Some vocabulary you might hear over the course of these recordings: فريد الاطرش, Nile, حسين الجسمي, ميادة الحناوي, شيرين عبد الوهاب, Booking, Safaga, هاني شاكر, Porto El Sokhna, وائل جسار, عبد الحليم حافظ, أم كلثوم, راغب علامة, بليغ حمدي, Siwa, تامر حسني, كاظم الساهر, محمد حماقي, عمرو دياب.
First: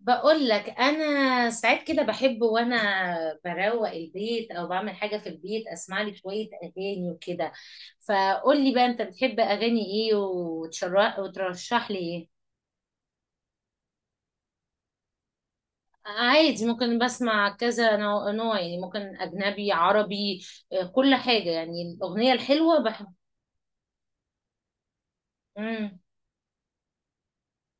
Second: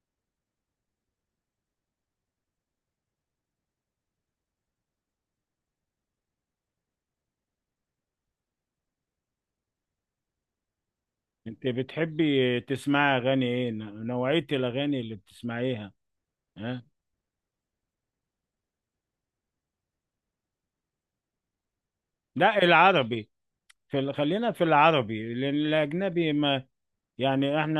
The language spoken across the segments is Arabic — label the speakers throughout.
Speaker 1: بقول لك انا ساعات كده بحب، وانا بروق البيت او بعمل حاجه في البيت، اسمع لي شويه اغاني وكده. فقول لي بقى، انت بتحب اغاني ايه، وتشرح
Speaker 2: انت
Speaker 1: وترشح لي ايه.
Speaker 2: بتحبي تسمعي اغاني ايه، نوعية الاغاني اللي بتسمعيها؟
Speaker 1: عادي،
Speaker 2: ها.
Speaker 1: ممكن بسمع كذا نوع نوع، يعني ممكن اجنبي عربي. آه، كل حاجه، يعني الاغنيه
Speaker 2: لا،
Speaker 1: الحلوه بحب.
Speaker 2: العربي. خلينا في العربي لان
Speaker 1: امم.
Speaker 2: الاجنبي ما يعني احنا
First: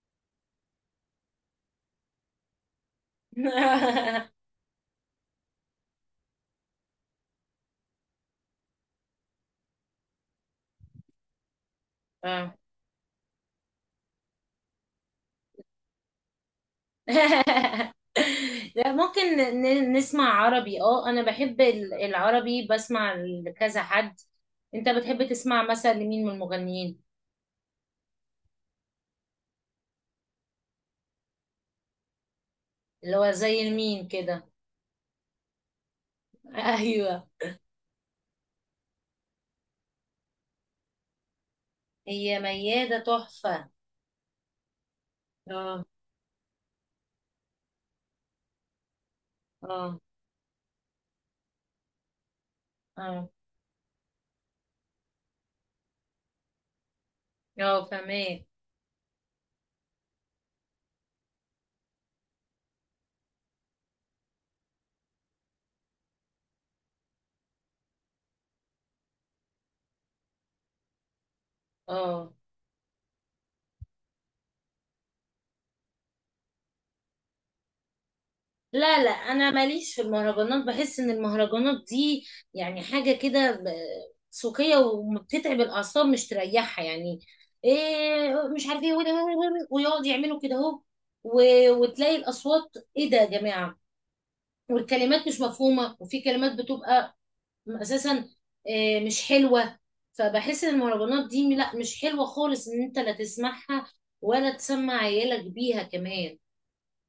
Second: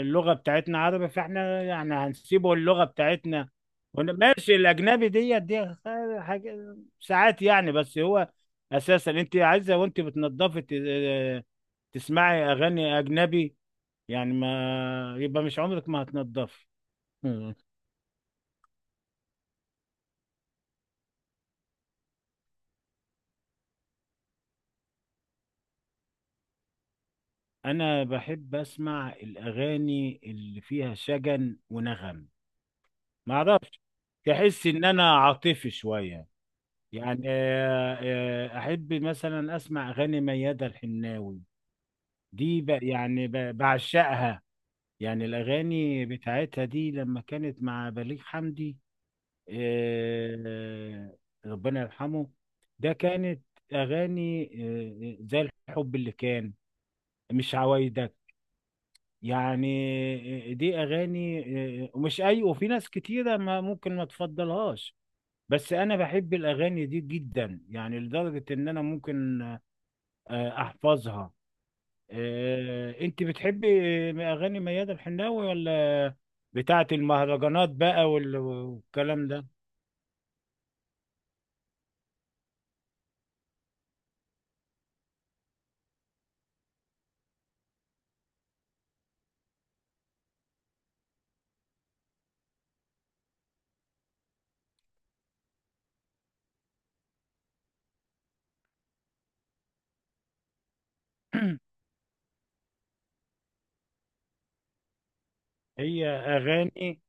Speaker 2: اللغة بتاعتنا عربي، فاحنا يعني هنسيبه اللغة بتاعتنا. ماشي، الاجنبي دي حاجة ساعات يعني، بس هو اساسا انت عايزة وانت بتنضفي تسمعي
Speaker 1: آه.
Speaker 2: اغاني اجنبي، يعني ما يبقى مش عمرك ما هتنضفي.
Speaker 1: لا، ممكن نسمع عربي. اه انا بحب العربي، بسمع لكذا حد. انت بتحب تسمع مثلا لمين من المغنيين؟
Speaker 2: انا بحب اسمع الاغاني اللي فيها شجن ونغم.
Speaker 1: اللي هو
Speaker 2: ما
Speaker 1: زي
Speaker 2: اعرفش،
Speaker 1: مين كده؟
Speaker 2: تحس ان انا عاطفي شويه يعني.
Speaker 1: ايوه.
Speaker 2: احب مثلا اسمع اغاني ميادة الحناوي.
Speaker 1: هي
Speaker 2: دي ب-
Speaker 1: ميادة
Speaker 2: يعني ب-
Speaker 1: تحفة.
Speaker 2: بعشقها، يعني
Speaker 1: اه،
Speaker 2: الاغاني بتاعتها دي لما كانت مع بليغ حمدي،
Speaker 1: اه،
Speaker 2: آه، آه، ربنا يرحمه. ده
Speaker 1: اه،
Speaker 2: كانت اغاني، زي الحب اللي كان، مش
Speaker 1: اه،
Speaker 2: عوايدك،
Speaker 1: فهماك.
Speaker 2: يعني دي اغاني. ومش اي، وفي ناس كتيره ما ممكن ما تفضلهاش، بس انا بحب الاغاني دي جدا، يعني لدرجه ان انا ممكن احفظها.
Speaker 1: اه.
Speaker 2: انت بتحبي اغاني ميادة الحناوي، ولا بتاعه المهرجانات بقى
Speaker 1: لا لا،
Speaker 2: والكلام ده؟
Speaker 1: انا ماليش في المهرجانات. بحس ان المهرجانات دي يعني حاجه كده سوقيه، وبتتعب الاعصاب مش تريحها يعني. ايه مش عارف ايه. ويقعد يعملوا كده اهو، وتلاقي الاصوات، ايه ده يا جماعه. والكلمات مش مفهومه، وفي كلمات بتبقى اساسا إيه مش حلوه. فبحس ان المهرجانات دي لا، مش حلوه خالص، ان انت لا تسمعها ولا تسمع عيالك بيها
Speaker 2: هي
Speaker 1: كمان.
Speaker 2: اغاني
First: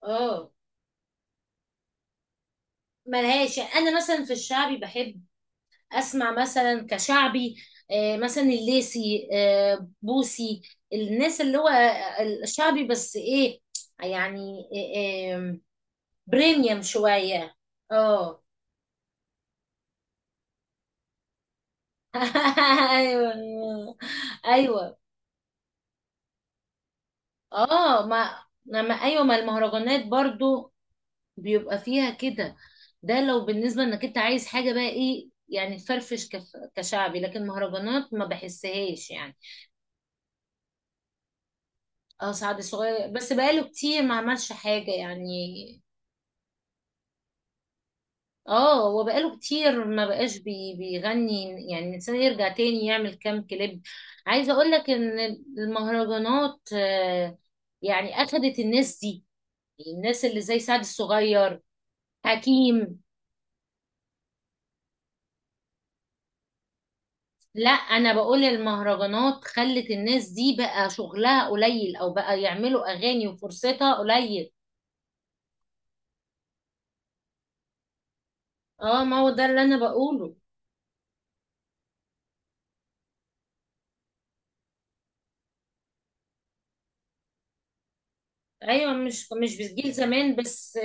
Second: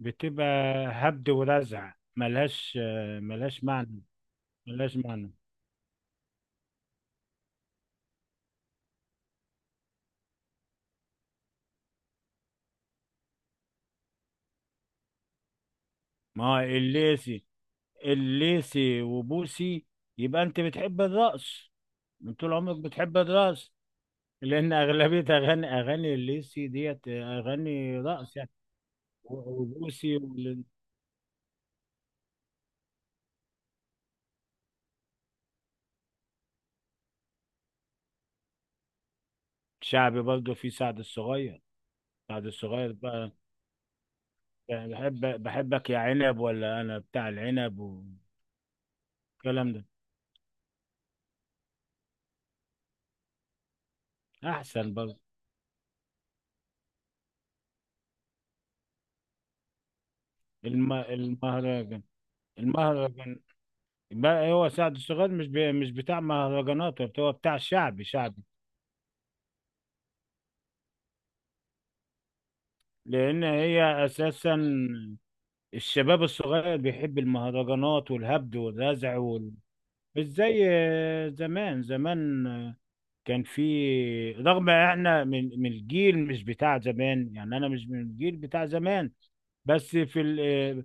Speaker 2: بتبقى
Speaker 1: اه
Speaker 2: هبد ورزع، ملهاش
Speaker 1: ملهاش.
Speaker 2: ملهاش
Speaker 1: انا
Speaker 2: معنى،
Speaker 1: مثلا في الشعبي
Speaker 2: ملهاش
Speaker 1: بحب
Speaker 2: معنى.
Speaker 1: اسمع مثلا كشعبي، مثلا الليسي، بوسي. الناس اللي هو الشعبي، بس ايه يعني، آه، آم،
Speaker 2: ما هو
Speaker 1: بريميوم
Speaker 2: الليسي،
Speaker 1: شوية. اه.
Speaker 2: الليثي وبوسي؟ يبقى انت بتحب الرقص، من طول عمرك بتحب
Speaker 1: ايوه،
Speaker 2: الرقص، لان
Speaker 1: ايوه.
Speaker 2: اغلبيه اغاني الليثي ديت اغاني
Speaker 1: اه، ما
Speaker 2: رقص يعني.
Speaker 1: لما ايوه، ما المهرجانات
Speaker 2: وبوسي.
Speaker 1: برضو بيبقى فيها كده. ده لو بالنسبة انك انت عايز حاجة بقى ايه، يعني تفرفش كشعبي، لكن مهرجانات ما بحسهاش يعني.
Speaker 2: والشعبي برضه في سعد الصغير.
Speaker 1: اه،
Speaker 2: سعد
Speaker 1: سعد
Speaker 2: الصغير
Speaker 1: الصغير
Speaker 2: بقى،
Speaker 1: بس بقاله كتير ما عملش
Speaker 2: يعني
Speaker 1: حاجة يعني.
Speaker 2: بحبك يا عنب، ولا انا بتاع العنب،
Speaker 1: اه، هو بقاله
Speaker 2: والكلام
Speaker 1: كتير
Speaker 2: ده.
Speaker 1: ما بقاش بيغني. يعني الإنسان يرجع تاني يعمل كام كليب. عايزة اقول لك
Speaker 2: احسن
Speaker 1: ان
Speaker 2: برضه.
Speaker 1: المهرجانات، يعني اخدت الناس دي، الناس اللي زي سعد الصغير،
Speaker 2: المهرجان،
Speaker 1: حكيم.
Speaker 2: المهرجان بقى، هو سعد الصغير مش بتاع مهرجانات، هو بتاع
Speaker 1: لا،
Speaker 2: شعبي
Speaker 1: انا بقول
Speaker 2: شعبي.
Speaker 1: المهرجانات خلت الناس دي بقى شغلها قليل، او بقى يعملوا اغاني
Speaker 2: لان
Speaker 1: وفرصتها
Speaker 2: هي
Speaker 1: قليل.
Speaker 2: اساسا الشباب الصغير بيحب المهرجانات والهبد
Speaker 1: اه،
Speaker 2: والرزع
Speaker 1: ما هو ده اللي انا
Speaker 2: مش
Speaker 1: بقوله.
Speaker 2: زي زمان. زمان كان في، رغم احنا من الجيل مش بتاع زمان، يعني انا مش من الجيل بتاع
Speaker 1: ايوه
Speaker 2: زمان،
Speaker 1: مش بجيل
Speaker 2: بس في
Speaker 1: زمان بس.
Speaker 2: ال...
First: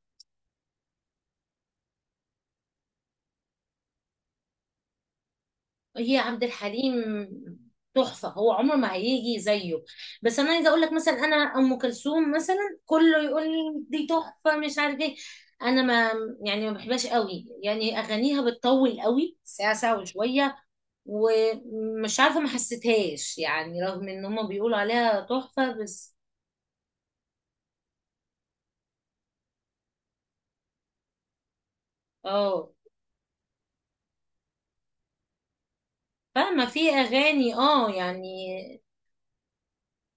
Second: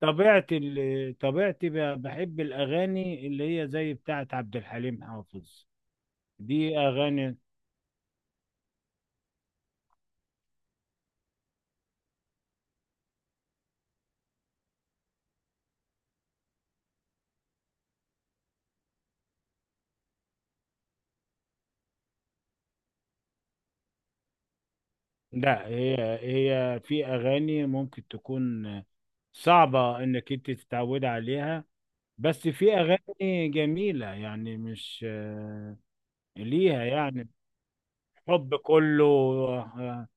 Speaker 2: طبيعة ال... طبيعتي بحب الأغاني اللي هي زي بتاعة عبد الحليم حافظ.
Speaker 1: هي عبد
Speaker 2: دي
Speaker 1: الحليم
Speaker 2: أغاني.
Speaker 1: تحفة، هو عمر ما هيجي زيه. بس انا عايزه اقول لك مثلا، انا ام كلثوم مثلا، كله يقول لي دي تحفة مش عارف ايه. انا ما يعني ما بحبهاش قوي، يعني اغانيها بتطول قوي، ساعة ساعة وشوية. ومش عارفة ما حسيتهاش، يعني رغم ان هما بيقولوا عليها
Speaker 2: لا،
Speaker 1: تحفة
Speaker 2: هي
Speaker 1: بس.
Speaker 2: في أغاني ممكن تكون صعبة إنك أنت تتعود عليها، بس
Speaker 1: اه
Speaker 2: في اغاني جميله يعني، مش
Speaker 1: فاهمة،
Speaker 2: ليها
Speaker 1: في
Speaker 2: يعني
Speaker 1: اغاني اه يعني.
Speaker 2: حب كله،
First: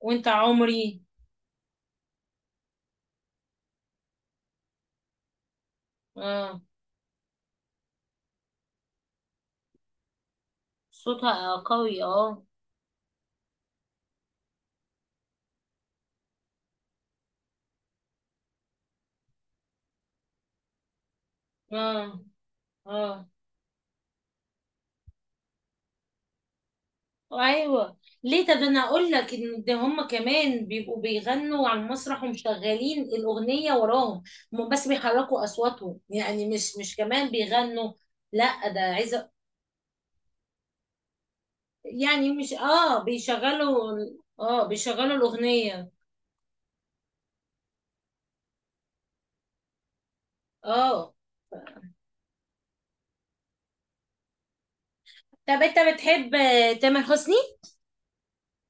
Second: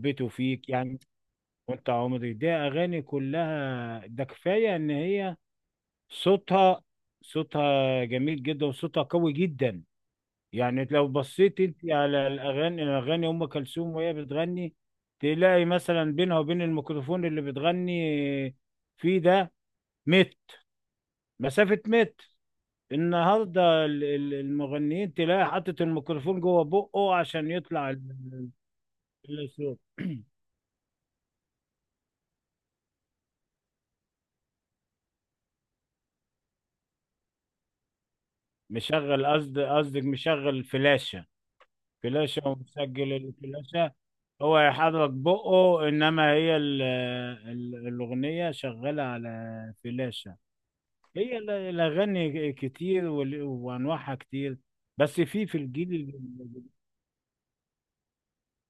Speaker 1: وانت
Speaker 2: فيك، يعني
Speaker 1: عمري.
Speaker 2: وانت عمري. دي اغاني كلها، ده كفايه ان هي
Speaker 1: اه،
Speaker 2: صوتها صوتها جميل جدا، وصوتها قوي جدا. يعني لو
Speaker 1: صوتها
Speaker 2: بصيت انت
Speaker 1: قوي،
Speaker 2: على
Speaker 1: اه،
Speaker 2: الاغاني ام كلثوم وهي بتغني، تلاقي مثلا بينها وبين الميكروفون اللي بتغني فيه ده متر، مسافه
Speaker 1: اه،
Speaker 2: متر.
Speaker 1: اه،
Speaker 2: النهارده المغنيين تلاقي حاطط الميكروفون جوه بقه عشان يطلع
Speaker 1: ايوه. ليه، طب انا اقول لك ان ده،
Speaker 2: الصوت.
Speaker 1: هم كمان بيبقوا بيغنوا على المسرح ومشغلين الاغنيه وراهم. هم بس بيحركوا اصواتهم، يعني مش كمان بيغنوا. لا، ده
Speaker 2: مشغل،
Speaker 1: عايزه،
Speaker 2: قصدك مشغل فلاشة،
Speaker 1: يعني
Speaker 2: فلاشة
Speaker 1: مش
Speaker 2: ومسجل الفلاشة،
Speaker 1: بيشغلوا.
Speaker 2: هو
Speaker 1: اه،
Speaker 2: يحرك
Speaker 1: بيشغلوا
Speaker 2: بقه،
Speaker 1: الاغنيه.
Speaker 2: انما هي الاغنية شغالة على فلاشة.
Speaker 1: اه،
Speaker 2: هي الاغاني كتير وانواعها كتير، بس في
Speaker 1: طب انت
Speaker 2: الجيل
Speaker 1: بتحب تامر حسني؟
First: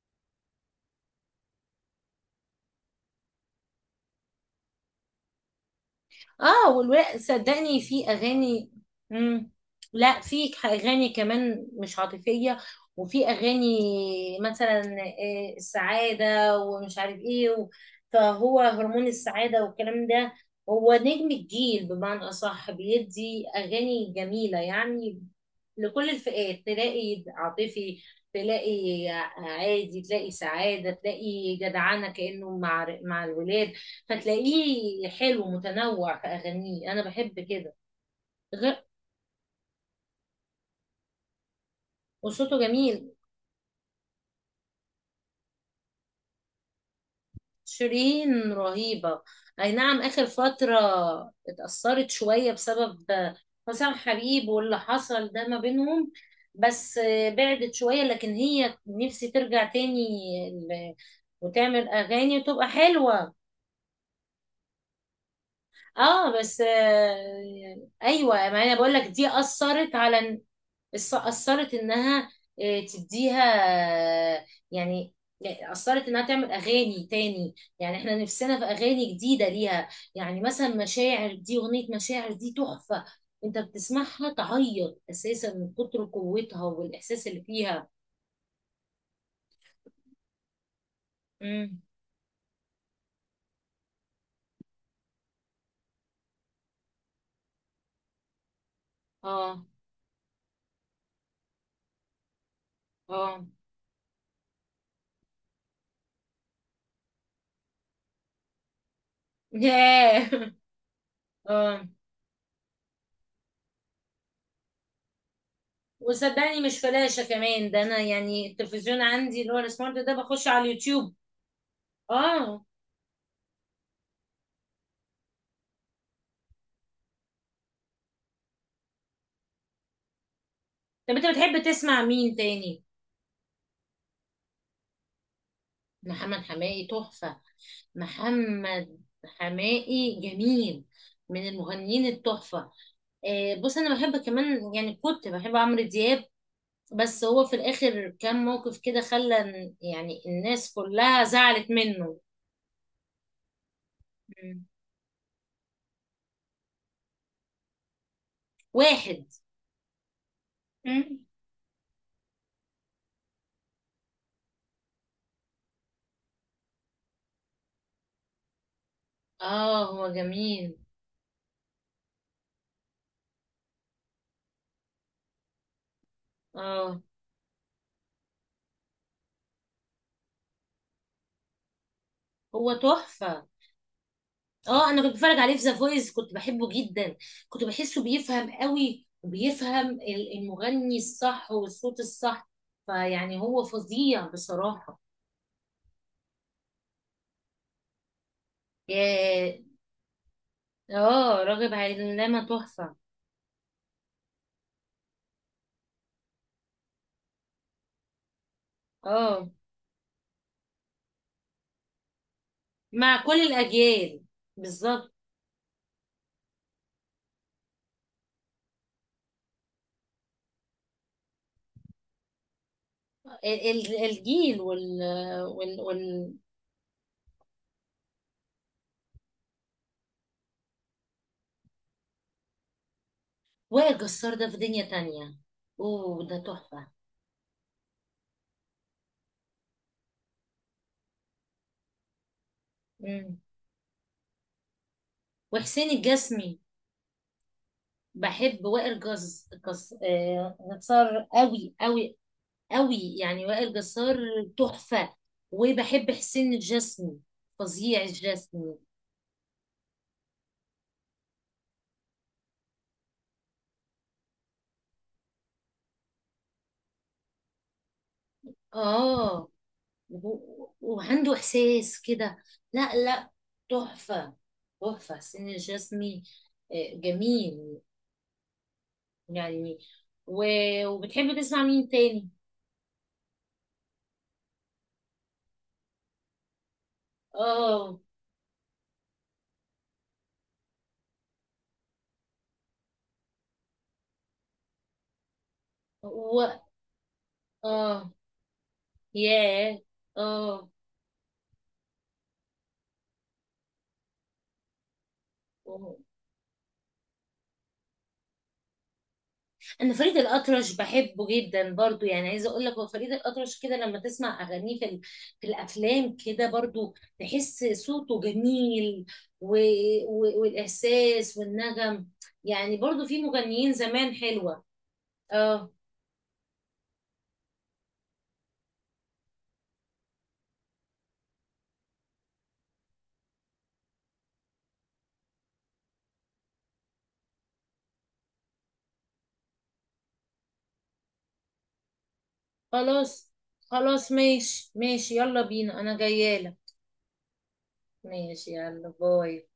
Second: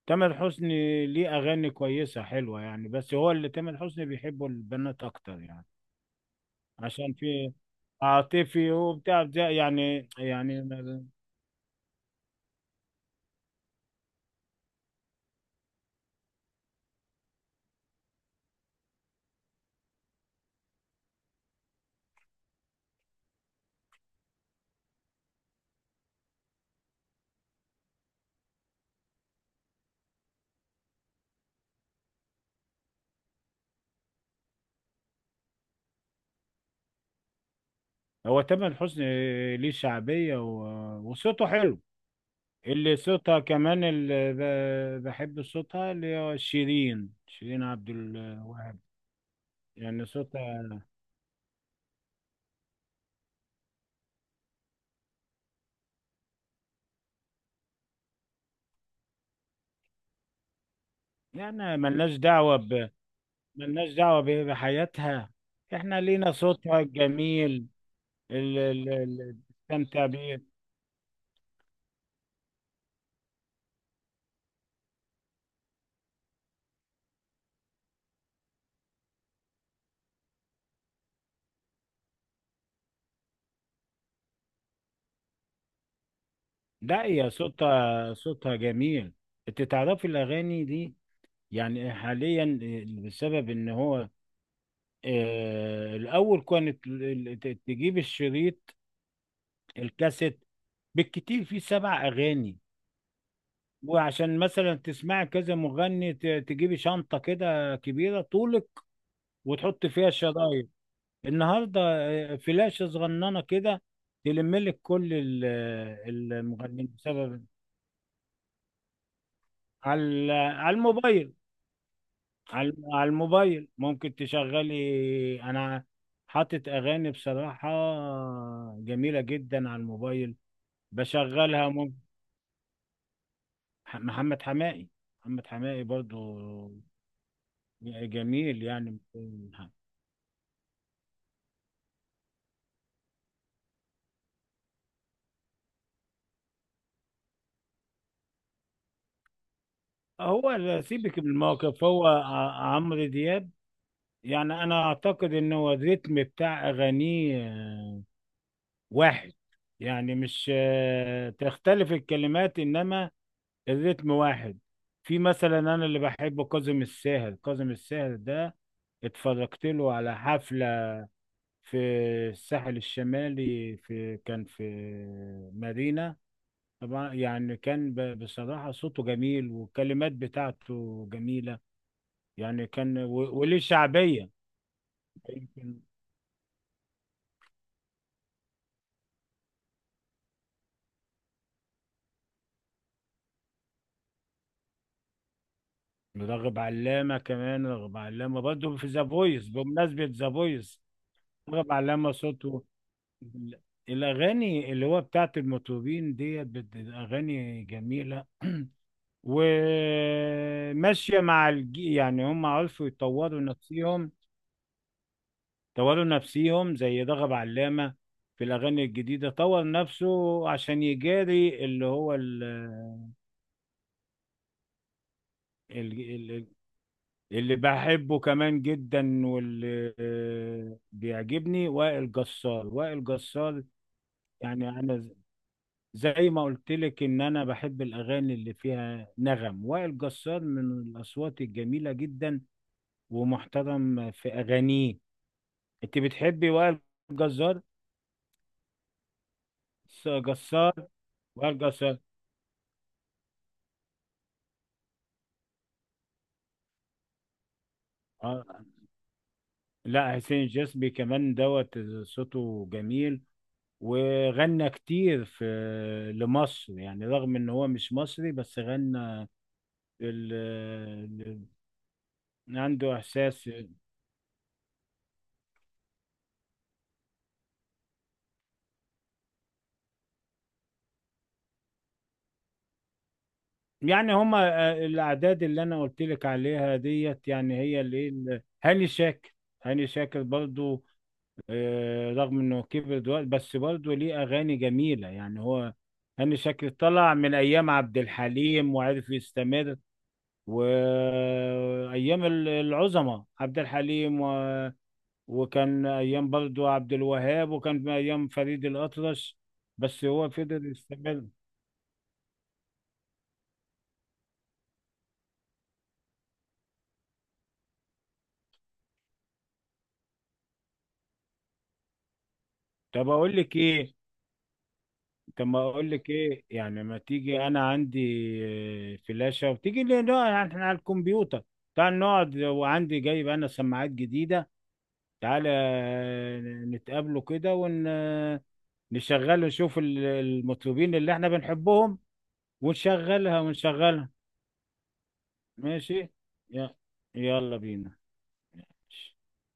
Speaker 2: تامر حسني ليه اغاني كويسة حلوة يعني، بس هو اللي تامر حسني بيحبه البنات اكتر يعني،
Speaker 1: اه،
Speaker 2: عشان
Speaker 1: والولاء
Speaker 2: في
Speaker 1: صدقني في اغاني.
Speaker 2: عاطفي
Speaker 1: مم.
Speaker 2: يعني
Speaker 1: لا، في اغاني كمان مش عاطفيه، وفي اغاني مثلا السعاده ومش عارف ايه فهو هرمون السعاده والكلام ده. هو نجم الجيل بمعنى اصح، بيدي اغاني جميله يعني لكل الفئات. تلاقي عاطفي، تلاقي عادي، تلاقي سعاده، تلاقي جدعانه كانه مع الولاد. فتلاقيه حلو متنوع في أغانيه، أنا بحب كده.
Speaker 2: هو تامر
Speaker 1: غير
Speaker 2: حسني ليه شعبية وصوته حلو.
Speaker 1: وصوته
Speaker 2: اللي
Speaker 1: جميل.
Speaker 2: صوتها كمان، اللي بحب صوتها اللي هو شيرين، شيرين عبد
Speaker 1: شيرين
Speaker 2: الوهاب.
Speaker 1: رهيبة، أي نعم.
Speaker 2: يعني
Speaker 1: آخر فترة
Speaker 2: صوتها،
Speaker 1: اتأثرت شوية بسبب حسام حبيب واللي حصل ده ما بينهم، بس بعدت شوية، لكن هي نفسي ترجع تاني ل-
Speaker 2: يعني
Speaker 1: وتعمل
Speaker 2: ملناش
Speaker 1: أغاني
Speaker 2: دعوة
Speaker 1: وتبقى
Speaker 2: ب،
Speaker 1: حلوة.
Speaker 2: ملناش دعوة بحياتها، احنا لينا
Speaker 1: اه بس،
Speaker 2: صوتها الجميل
Speaker 1: ايوه، ما
Speaker 2: اللي
Speaker 1: انا بقول لك دي
Speaker 2: اللي
Speaker 1: اثرت
Speaker 2: بتستمتع
Speaker 1: على
Speaker 2: بيه.
Speaker 1: أثرت إنها، تديها، آه، يعني يعني أثرت إنها تعمل أغاني تاني، يعني إحنا نفسنا في أغاني جديدة ليها. يعني مثلا مشاعر، دي أغنية، مشاعر دي تحفة، أنت بتسمعها تعيط أساسا من كتر قوتها
Speaker 2: لا،
Speaker 1: والإحساس
Speaker 2: هي
Speaker 1: اللي فيها.
Speaker 2: صوتها جميل. انت تعرفي الأغاني دي؟
Speaker 1: امم،
Speaker 2: يعني حاليا بسبب ان هو الاول كانت تجيب الشريط،
Speaker 1: آه،
Speaker 2: الكاسيت، بالكتير فيه سبع اغاني،
Speaker 1: آه.
Speaker 2: وعشان مثلا تسمعي كذا مغني تجيبي شنطة كده كبيرة طولك، وتحط فيها
Speaker 1: ياه،
Speaker 2: الشرايط. النهاردة
Speaker 1: آه.
Speaker 2: فلاشة صغننة كده، تلم لك كل
Speaker 1: وصدقني مش
Speaker 2: المغنيين.
Speaker 1: فلاشة
Speaker 2: بسبب
Speaker 1: كمان، ده أنا يعني التلفزيون عندي اللي هو السمارت ده بخش على
Speaker 2: على
Speaker 1: اليوتيوب.
Speaker 2: الموبايل،
Speaker 1: آه.
Speaker 2: على الموبايل ممكن تشغلي. انا حاطط اغاني بصراحة جميلة جدا على الموبايل
Speaker 1: طب أنت بتحب
Speaker 2: بشغلها
Speaker 1: تسمع مين تاني؟
Speaker 2: محمد حماقي. محمد حماقي برضو
Speaker 1: محمد حماقي تحفة،
Speaker 2: جميل يعني.
Speaker 1: محمد حماقي جميل، من المغنيين التحفة. آه، بص، أنا بحب كمان، يعني كنت بحب عمرو دياب، بس هو في الآخر كان موقف كده خلى يعني
Speaker 2: هو
Speaker 1: الناس
Speaker 2: سيبك
Speaker 1: كلها
Speaker 2: من
Speaker 1: زعلت
Speaker 2: الموقف، هو
Speaker 1: منه.
Speaker 2: عمرو دياب، يعني
Speaker 1: مم.
Speaker 2: انا اعتقد ان هو الريتم بتاع اغانيه
Speaker 1: واحد.
Speaker 2: واحد، يعني مش
Speaker 1: مم.
Speaker 2: تختلف الكلمات، انما الريتم واحد. في مثلا انا اللي بحبه كاظم الساهر. كاظم الساهر ده اتفرجت
Speaker 1: اه
Speaker 2: له
Speaker 1: هو
Speaker 2: على
Speaker 1: جميل.
Speaker 2: حفلة في الساحل الشمالي، في كان في مارينا.
Speaker 1: اه،
Speaker 2: طبعا يعني كان بصراحة صوته جميل والكلمات بتاعته جميلة، يعني
Speaker 1: هو
Speaker 2: كان
Speaker 1: تحفة.
Speaker 2: وليه شعبية.
Speaker 1: اه، انا كنت بتفرج عليه في ذا
Speaker 2: يمكن
Speaker 1: فويس، كنت بحبه جدا، كنت بحسه بيفهم قوي وبيفهم المغني الصح والصوت الصح، فيعني هو فظيع بصراحة.
Speaker 2: راغب علامة كمان، راغب علامة برضه في ذا فويس،
Speaker 1: يا-
Speaker 2: بمناسبة ذا فويس،
Speaker 1: اه،
Speaker 2: راغب
Speaker 1: راغب
Speaker 2: علامة
Speaker 1: علامة
Speaker 2: صوته.
Speaker 1: تحفة.
Speaker 2: الأغاني اللي هو بتاعت المطربين ديت أغاني جميلة
Speaker 1: اه،
Speaker 2: وماشية مع الجي، يعني هم عرفوا
Speaker 1: مع كل
Speaker 2: يطوروا نفسهم،
Speaker 1: الأجيال بالظبط.
Speaker 2: طوروا نفسهم زي رغب علامة في الأغاني الجديدة، طور نفسه عشان يجاري اللي هو
Speaker 1: الجيل وال وال
Speaker 2: ال-
Speaker 1: وال
Speaker 2: ال- اللي بحبه كمان جدا واللي بيعجبني وائل جسار. وائل جسار
Speaker 1: وائل جسار ده في
Speaker 2: يعني
Speaker 1: دنيا
Speaker 2: أنا
Speaker 1: تانية. اوه،
Speaker 2: زي
Speaker 1: ده
Speaker 2: ما قلت
Speaker 1: تحفة.
Speaker 2: لك ان انا بحب الاغاني اللي فيها نغم. وائل جسار من الاصوات الجميله جدا،
Speaker 1: مم.
Speaker 2: ومحترم في اغانيه.
Speaker 1: وحسين
Speaker 2: انت بتحبي
Speaker 1: الجسمي.
Speaker 2: وائل جسار
Speaker 1: بحب وائل جس جس
Speaker 2: جسار؟
Speaker 1: جسار
Speaker 2: وائل
Speaker 1: قوي
Speaker 2: جسار.
Speaker 1: قوي قوي، يعني وائل جسار تحفة. وبحب حسين الجسمي، فظيع
Speaker 2: آه.
Speaker 1: الجسمي.
Speaker 2: لا، حسين الجسمي كمان دوت، صوته جميل، وغنى كتير في لمصر يعني، رغم ان هو مش مصري بس غنى
Speaker 1: اه،
Speaker 2: ال...
Speaker 1: وعنده
Speaker 2: ال-
Speaker 1: احساس كده.
Speaker 2: عنده
Speaker 1: لا لا،
Speaker 2: احساس.
Speaker 1: تحفة تحفة حسين الجسمي. جميل يعني. وبتحب تسمع مين تاني؟
Speaker 2: يعني هما الاعداد اللي انا قلت لك عليها ديت، يعني هي
Speaker 1: اه.
Speaker 2: هاني شاكر. هاني شاكر برضو، رغم انه كبر دلوقتي بس برضو ليه اغاني جميله يعني. هو هاني
Speaker 1: و...
Speaker 2: شاكر طلع من ايام عبد
Speaker 1: اه،
Speaker 2: الحليم وعرف يستمر.
Speaker 1: ياه، اه.
Speaker 2: وايام العظماء، عبد الحليم، و... وكان ايام برضو عبد الوهاب، وكان ايام فريد الاطرش،
Speaker 1: انا
Speaker 2: بس
Speaker 1: فريد
Speaker 2: هو فضل
Speaker 1: الاطرش
Speaker 2: يستمر.
Speaker 1: بحبه جدا برضو، يعني عايزه اقول لك، هو فريد الاطرش كده لما تسمع اغانيه في الافلام كده برضو تحس صوته جميل. و... والاحساس والنغم، يعني برضو
Speaker 2: طب
Speaker 1: في
Speaker 2: اقول لك
Speaker 1: مغنيين
Speaker 2: ايه،
Speaker 1: زمان حلوه.
Speaker 2: طب ما
Speaker 1: اه.
Speaker 2: اقول لك ايه، يعني ما تيجي انا عندي فلاشة، وتيجي لي نقعد يعني احنا على الكمبيوتر، تعال نقعد، وعندي جايب انا سماعات جديدة. تعالى نتقابلوا كده ونشغل، نشوف المطربين اللي احنا بنحبهم،
Speaker 1: خلاص
Speaker 2: ونشغلها ونشغلها.
Speaker 1: خلاص، ماشي ماشي، يلا بينا، انا
Speaker 2: ماشي.
Speaker 1: جايه لك.
Speaker 2: يلا، يلا بينا.
Speaker 1: ماشي، يلا،
Speaker 2: ماشي.
Speaker 1: باي.